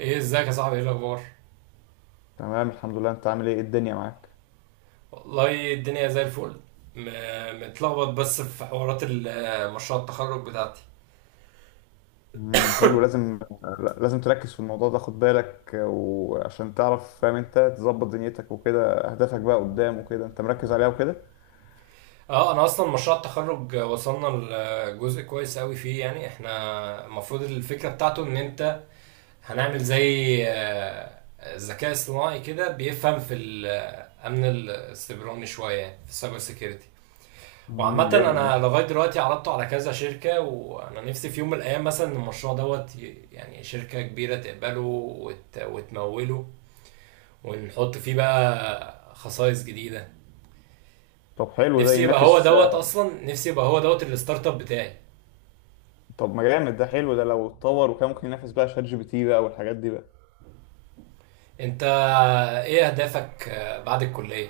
ايه ازيك يا صاحبي؟ ايه الاخبار؟ تمام، الحمد لله. انت عامل ايه؟ الدنيا معاك؟ والله الدنيا زي الفل. متلخبط بس في حوارات مشروع التخرج بتاعتي. حلو. لازم تركز في الموضوع ده، خد بالك، وعشان تعرف فاهم انت، تظبط دنيتك وكده، اهدافك بقى قدام وكده انت مركز عليها وكده. اه، انا اصلا مشروع التخرج وصلنا لجزء كويس قوي فيه. يعني احنا المفروض الفكره بتاعته ان انت هنعمل زي ذكاء اصطناعي كده بيفهم في الامن السيبراني شويه، يعني في السايبر سيكيورتي. وعامة جامد ده. أنا لغاية دلوقتي عرضته على كذا شركة، وأنا نفسي في يوم من الأيام مثلا المشروع يعني شركة كبيرة تقبله وتموله، ونحط فيه بقى خصائص جديدة. طب حلو ده نفسي يبقى هو ينافس. دوت أصلا نفسي يبقى هو دوت الستارت اب بتاعي. طب ما جامد ده، حلو ده لو اتطور وكان ممكن ينافس بقى شات GPT بقى والحاجات دي بقى. أنت إيه أهدافك بعد الكلية؟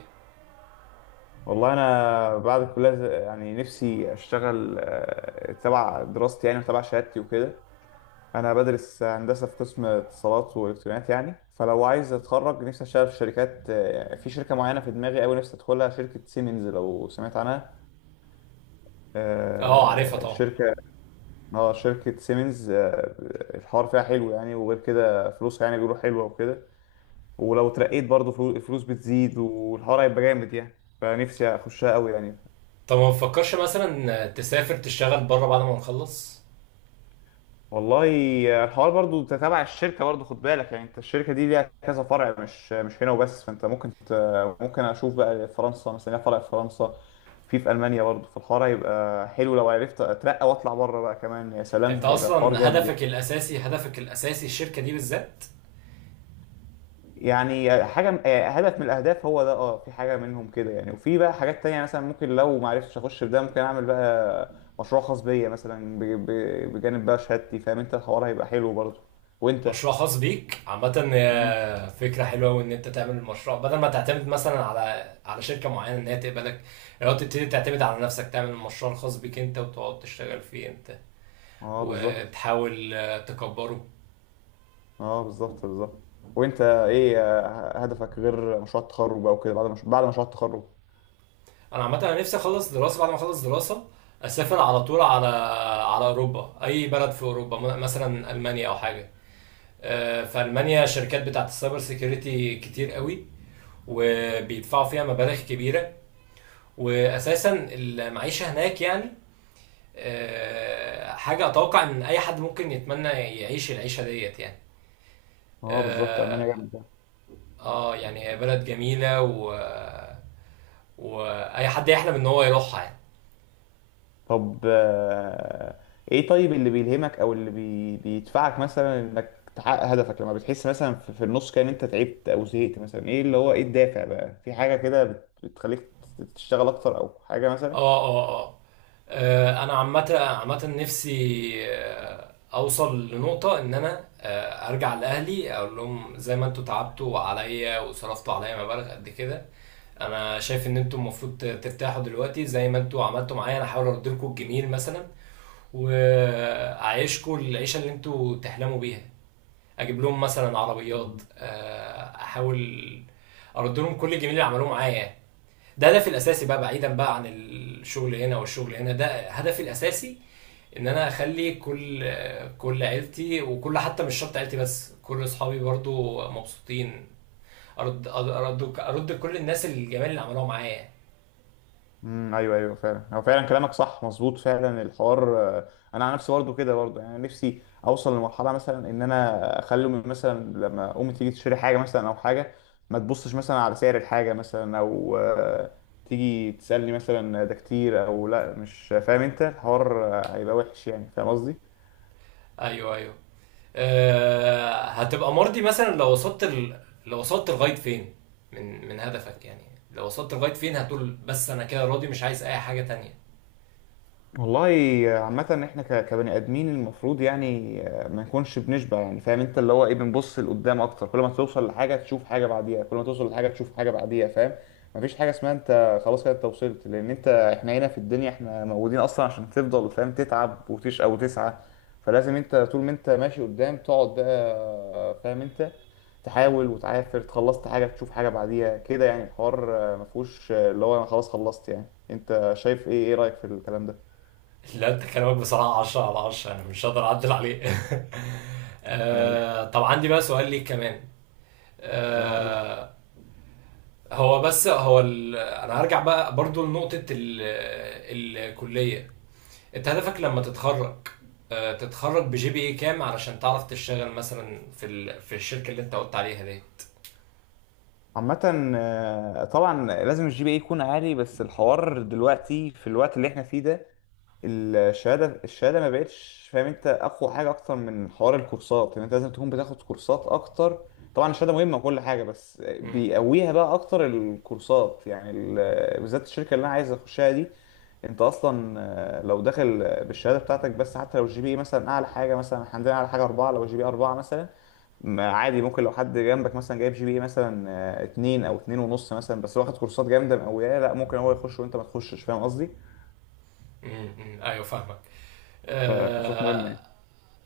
والله انا بعد الكليه يعني نفسي اشتغل، تبع دراستي يعني وتبع شهادتي وكده. انا بدرس هندسه في قسم اتصالات والكترونيات، يعني فلو عايز اتخرج نفسي اشتغل في شركات، في شركه معينه في دماغي قوي نفسي ادخلها، شركه سيمنز لو سمعت عنها. أه، عارفها طبعا. شركه. اه، شركه سيمنز. الحوار فيها حلو يعني، وغير كده فلوسها يعني بيقولوا حلوه وكده. ولو اترقيت برضه الفلوس بتزيد والحوار هيبقى جامد يعني. فنفسي اخشها قوي يعني. طب ما تفكرش مثلا تسافر تشتغل بره بعد ما نخلص؟ والله الحوار برضو انت تبع الشركه برضو، خد بالك يعني، انت الشركه دي ليها كذا فرع، مش هنا وبس، فانت ممكن ممكن اشوف بقى فرنسا مثلا، ليها فرع في فرنسا، في المانيا برضو، فالحوار هيبقى حلو لو عرفت اترقى واطلع بره بقى كمان. يا سلام، أنت هيبقى الحوار أصلا جامد. هدفك الأساسي، الشركة دي بالذات؟ يعني حاجه، هدف من الاهداف هو ده. اه، في حاجه منهم كده يعني، وفي بقى حاجات تانية. مثلا ممكن لو ما عرفتش اخش في ده، ممكن اعمل بقى مشروع خاص بيا مثلا، بجانب بقى شهادتي. فاهم انت الحوار هيبقى حلو برضو. وانت؟ مشروع خاص بيك عامة مم. فكرة حلوة، وان انت تعمل المشروع بدل ما تعتمد مثلا على شركة معينة ان هي تقبلك. لو تبتدي تعتمد على نفسك، تعمل المشروع الخاص بيك انت، وتقعد تشتغل فيه انت اه بالظبط. وتحاول تكبره. اه، بالظبط بالظبط. وانت ايه هدفك غير مشروع التخرج بقى وكده؟ بعد مش... بعد مشروع التخرج؟ انا عامة انا نفسي اخلص دراسة. بعد ما اخلص دراسة اسافر على طول على على اوروبا، اي بلد في اوروبا، مثلا المانيا او حاجة. في المانيا الشركات بتاعت السايبر سيكيورتي كتير قوي، وبيدفعوا فيها مبالغ كبيرة. واساسا المعيشة هناك يعني حاجة أتوقع إن أي حد ممكن يتمنى يعيش العيشة ديت يعني. اه بالظبط، المانيا آه. جامده. يعني هي بلد جميلة وأي حد يحلم إن هو يروحها يعني. طب ايه، طيب اللي بيلهمك، او اللي بيدفعك مثلا انك تحقق هدفك لما بتحس مثلا في النص كده ان انت تعبت او زهقت مثلا، ايه اللي هو ايه الدافع بقى؟ في حاجه كده بتخليك تشتغل اكتر او حاجه مثلا؟ آه آه آه أنا عامة نفسي أوصل لنقطة إن أنا أرجع لأهلي أقول لهم زي ما أنتوا تعبتوا عليا وصرفتوا عليا مبالغ قد كده. أنا شايف إن أنتوا المفروض ترتاحوا دلوقتي. زي ما أنتوا عملتوا معايا، أنا هحاول أرد لكم الجميل مثلا، واعيشكوا العيشه اللي انتوا تحلموا بيها. اجيب لهم مثلا عربيات، احاول ارد لهم كل الجميل اللي عملوه معايا يعني. ده هدفي الاساسي بقى، بعيدا بقى عن الشغل هنا، والشغل هنا ده هدفي الاساسي. ان انا اخلي كل كل عيلتي، وكل، حتى مش شرط عيلتي بس، كل اصحابي برضو مبسوطين. ارد كل الناس الجمال اللي عملوها معايا. ايوه ايوه، فعلا هو فعلا كلامك صح مظبوط فعلا. الحوار انا على نفسي برضه كده برضه يعني، نفسي اوصل لمرحله مثلا ان انا اخلي امي مثلا، لما امي تيجي تشتري حاجه مثلا او حاجه، ما تبصش مثلا على سعر الحاجه مثلا، او تيجي تسالني مثلا ده كتير او لا. مش فاهم انت الحوار هيبقى وحش يعني. فاهم قصدي؟ ايوه، ايوه. هتبقى مرضي مثلا لو وصلت لو وصلت لغايه فين من هدفك يعني؟ لو وصلت لغايه فين هتقول بس انا كده راضي مش عايز اي حاجه تانية؟ والله عامة احنا كبني ادمين المفروض يعني ما نكونش بنشبع. يعني فاهم انت اللي هو ايه، بنبص لقدام اكتر. كل ما توصل لحاجة تشوف حاجة بعديها، كل ما توصل لحاجة تشوف حاجة بعديها، فاهم. مفيش حاجة اسمها انت خلاص كده انت وصلت، لان انت احنا هنا في الدنيا احنا موجودين اصلا عشان تفضل فاهم تتعب وتشقى وتسعى. فلازم انت طول ما انت ماشي قدام تقعد بقى فاهم انت، تحاول وتعافر. خلصت حاجة تشوف حاجة بعديها كده يعني. الحوار مفهوش اللي هو انا خلاص خلصت يعني. انت شايف ايه؟ ايه رأيك في الكلام ده؟ لا، انت كلامك بصراحه 10 على 10، انا مش هقدر اعدل عليه. طيب. طب عندي بقى سؤال ليك كمان. واو. آه، هو بس هو انا هرجع بقى برضو لنقطه الكليه. انت هدفك لما تتخرج، تتخرج بجي بي اي كام علشان تعرف تشتغل مثلا في في الشركه اللي انت قلت عليها دي؟ عامة طبعا لازم الGPA يكون عالي، بس الحوار دلوقتي في الوقت اللي احنا فيه ده، الشهادة ما بقتش فاهم انت اقوى حاجة اكتر من حوار الكورسات يعني. انت لازم تكون بتاخد كورسات اكتر. طبعا الشهادة مهمة وكل حاجة، بس مم. بيقويها بقى اكتر الكورسات يعني، بالذات الشركة اللي انا عايز اخشها دي. انت اصلا لو داخل بالشهادة بتاعتك بس، حتى لو الGPA مثلا اعلى حاجة مثلا، إحنا عندنا اعلى حاجة 4، لو الجي بي اي 4 مثلا، ما عادي، ممكن لو حد جنبك مثلا جايب GPA مثلا 2 او 2.5 مثلا، بس واخد كورسات جامده مقوياه، لا ممكن هو يخش وانت ما تخشش. فاهم قصدي؟ امم، ايوه فاهمك. فكورسات مهمه آه، يعني.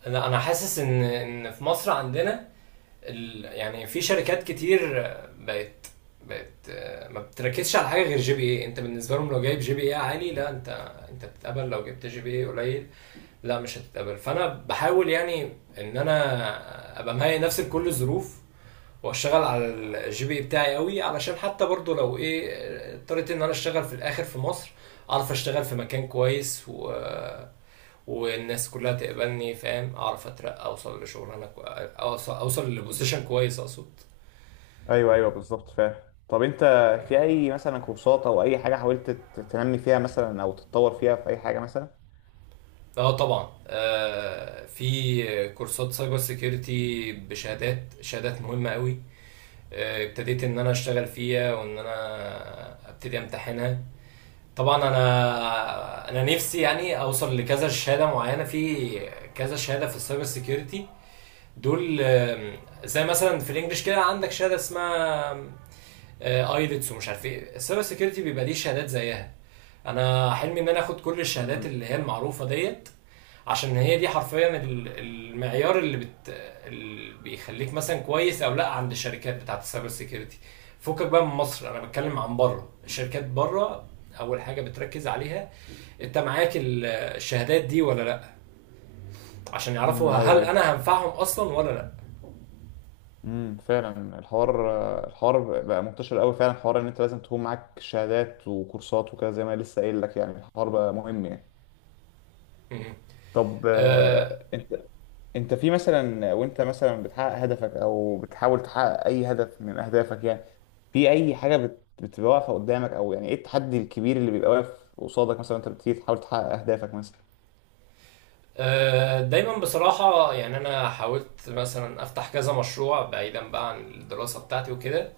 انا حاسس ان في مصر عندنا يعني في شركات كتير بقت، ما بتركزش على حاجه غير جي بي اي. انت بالنسبه لهم لو جايب جي بي اي عالي، لا انت انت بتتقبل. لو جبت جي بي اي قليل، لا مش هتتقبل. فانا بحاول يعني ان انا ابقى مهيئ نفسي لكل الظروف، واشتغل على الجي بي اي بتاعي قوي، علشان حتى برضو لو ايه اضطريت ان انا اشتغل في الاخر في مصر، اعرف اشتغل في مكان كويس و آه، والناس كلها تقبلني، فاهم؟ اعرف اترقى، اوصل اوصل لبوزيشن كويس اقصد. ايوه ايوه بالظبط فاهم. طب انت في اي مثلا كورسات او اي حاجه حاولت تنمي فيها مثلا او تتطور فيها في اي حاجه مثلا؟ اه طبعا. في كورسات سايبر سيكيورتي بشهادات، مهمه قوي. آه، ابتديت ان انا اشتغل فيها وان انا ابتدي امتحنها. طبعا انا نفسي يعني اوصل لكذا شهاده معينه في، كذا شهاده في السايبر سيكيورتي دول. زي مثلا في الانجليش كده عندك شهاده اسمها ايلتس. ومش عارف ايه، السايبر سيكيورتي بيبقى ليه شهادات زيها، انا حلمي ان انا اخد كل الشهادات مم. اللي هي المعروفه ديت. عشان هي دي حرفيا المعيار اللي اللي بيخليك مثلا كويس او لا عند الشركات بتاعت السايبر سيكيورتي. فكك بقى من مصر، انا بتكلم عن بره. الشركات بره اول حاجه بتركز عليها انت معاك الشهادات دي ولا لا، عشان يعرفوا ايوه هل ايوه. انا هنفعهم اصلا ولا لا. فعلا الحوار، الحوار بقى منتشر قوي فعلا، حوار ان انت لازم تكون معاك شهادات وكورسات وكده، زي ما لسه قايل لك يعني. الحوار بقى مهم يعني. مم. طب آه، انت في مثلا وانت مثلا بتحقق هدفك او بتحاول تحقق اي هدف من اهدافك يعني، في اي حاجه بتبقى واقفه قدامك؟ او يعني ايه التحدي الكبير اللي بيبقى واقف قصادك مثلا انت بتيجي تحاول تحقق اهدافك مثلا؟ دايما بصراحة يعني أنا حاولت مثلا أفتح كذا مشروع بعيدا بقى عن الدراسة بتاعتي وكده.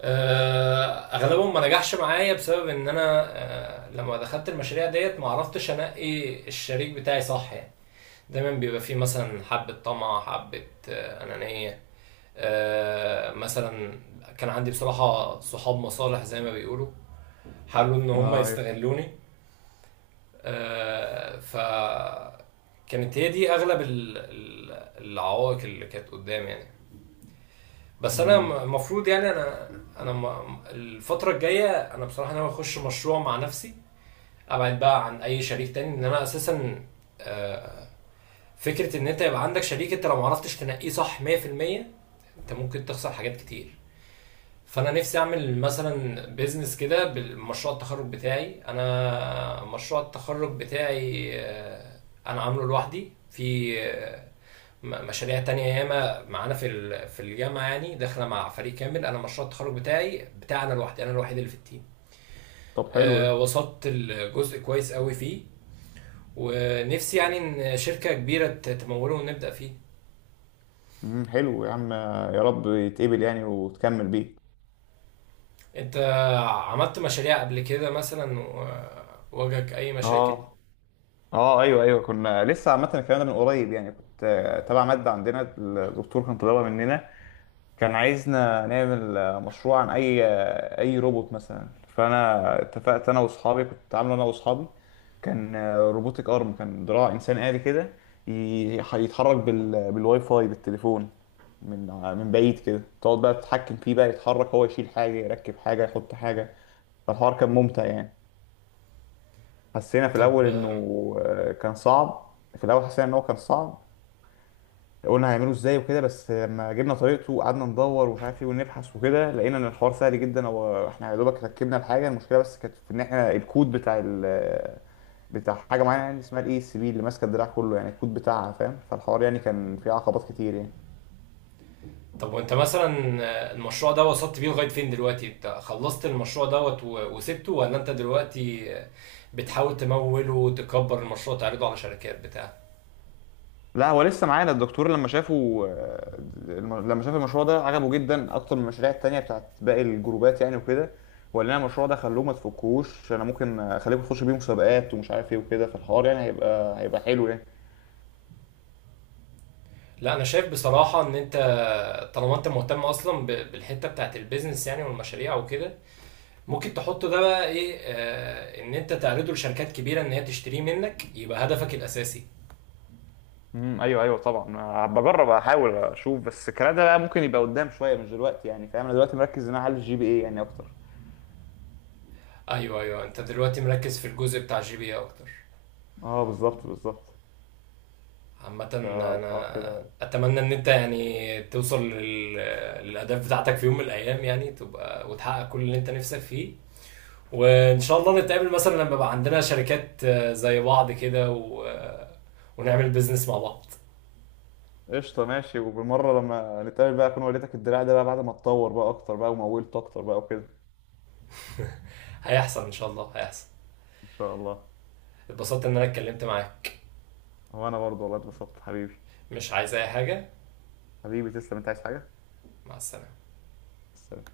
أغلبهم ما نجحش معايا بسبب إن أنا لما دخلت المشاريع ديت ما عرفتش أنقي الشريك بتاعي صح يعني. دايما بيبقى فيه مثلا حبة طمع، حبة أنانية. مثلا كان عندي بصراحة صحاب مصالح زي ما بيقولوا، حاولوا إن هم اه ايوه. يستغلوني. ف كانت هي دي اغلب العوائق اللي كانت قدامي يعني. بس انا مم. المفروض يعني انا، انا الفتره الجايه انا بصراحه ناوي اخش مشروع مع نفسي، ابعد بقى عن اي شريك تاني. ان انا اساسا آه، فكره ان انت يبقى عندك شريك انت لو معرفتش تنقيه صح 100%، انت ممكن تخسر حاجات كتير. فانا نفسي اعمل مثلا بيزنس كده بالمشروع التخرج بتاعي. انا مشروع التخرج بتاعي انا عامله لوحدي. في مشاريع تانية ياما معانا في في الجامعة يعني داخلة مع فريق كامل. أنا مشروع التخرج بتاعي بتاع أنا لوحدي، أنا الوحيد اللي في التيم. طب حلو ده. وصلت الجزء كويس قوي فيه، ونفسي يعني إن شركة كبيرة تموله ونبدأ فيه. مم، حلو يا عم. يا رب يتقبل يعني وتكمل بيه. أنت عملت مشاريع قبل كده مثلا، وواجهك أي مشاكل؟ اه. اه ايوه ايوه، كنا لسه عامه الكلام ده من قريب يعني. كنت تبع ماده عندنا الدكتور كان طالبها مننا، كان عايزنا نعمل مشروع عن اي، اي روبوت مثلا. فانا اتفقت انا واصحابي، كنت عامله انا واصحابي، كان روبوتك ارم، كان دراع انسان آلي كده، يتحرك بالواي فاي بالتليفون، من من بعيد كده، تقعد بقى تتحكم فيه بقى يتحرك هو، يشيل حاجه، يركب حاجه، يحط حاجه. فالحوار كان ممتع يعني. حسينا في الاول طب انه آه، كان صعب. في الاول حسينا ان هو كان صعب، قلنا هيعملوا ازاي وكده، بس لما جبنا طريقته وقعدنا ندور ومش عارف ايه ونبحث وكده، لقينا ان الحوار سهل جدا، هو احنا يا دوبك ركبنا الحاجه. المشكله بس كانت في ان احنا الكود بتاع ال بتاع حاجه معينه يعني، اسمها الICB اللي ماسكه الدراع كله يعني، الكود بتاعها فاهم. فالحوار يعني كان فيه عقبات كتير يعني. طب وانت مثلا، المشروع ده وصلت بيه لغاية فين دلوقتي؟ انت خلصت المشروع وسبته، ولا انت دلوقتي بتحاول تموله وتكبر المشروع، تعرضه على شركات بتاع؟ لا، هو لسه معانا الدكتور لما شافه، لما شاف المشروع ده عجبه جدا اكتر من المشاريع التانية بتاعت باقي الجروبات يعني وكده. وقال لنا المشروع ده خلوه ما تفكوش، انا ممكن اخليكم تخشوا بيه مسابقات ومش عارف ايه وكده. فالحوار يعني هيبقى حلو يعني. لا، انا شايف بصراحة ان انت طالما انت مهتم اصلا بالحتة بتاعت البيزنس يعني والمشاريع وكده، ممكن تحطه ده بقى ايه، آه، ان انت تعرضه لشركات كبيرة ان هي تشتريه منك، يبقى هدفك الاساسي. ايوه ايوه طبعا. بجرب احاول اشوف، بس الكلام ده بقى ممكن يبقى قدام شويه مش دلوقتي يعني فاهم. انا دلوقتي مركز ان انا اعلي الGPA يعني اكتر. ايوه، ايوه، انت دلوقتي مركز في الجزء بتاع جي بي اكتر. اه بالظبط بالظبط. عامة فالحوار أنا كده. أتمنى إن أنت يعني توصل للأهداف بتاعتك في يوم من الأيام، يعني تبقى وتحقق كل اللي أنت نفسك فيه، وإن شاء الله نتقابل مثلا لما يبقى عندنا شركات زي بعض كده و... آه، ونعمل بيزنس مع بعض. قشطه ماشي. وبالمره لما نتقابل بقى اكون وريتك الدراع ده بقى بعد ما اتطور بقى اكتر بقى ومولت اكتر بقى وكده. هيحصل إن شاء الله، هيحصل. ان شاء الله. اتبسطت إن أنا اتكلمت معاك. وانا برضه والله اتبسطت حبيبي. مش عايز أي حاجة. حبيبي تسلم، انت عايز حاجه؟ مع السلامة. السلام.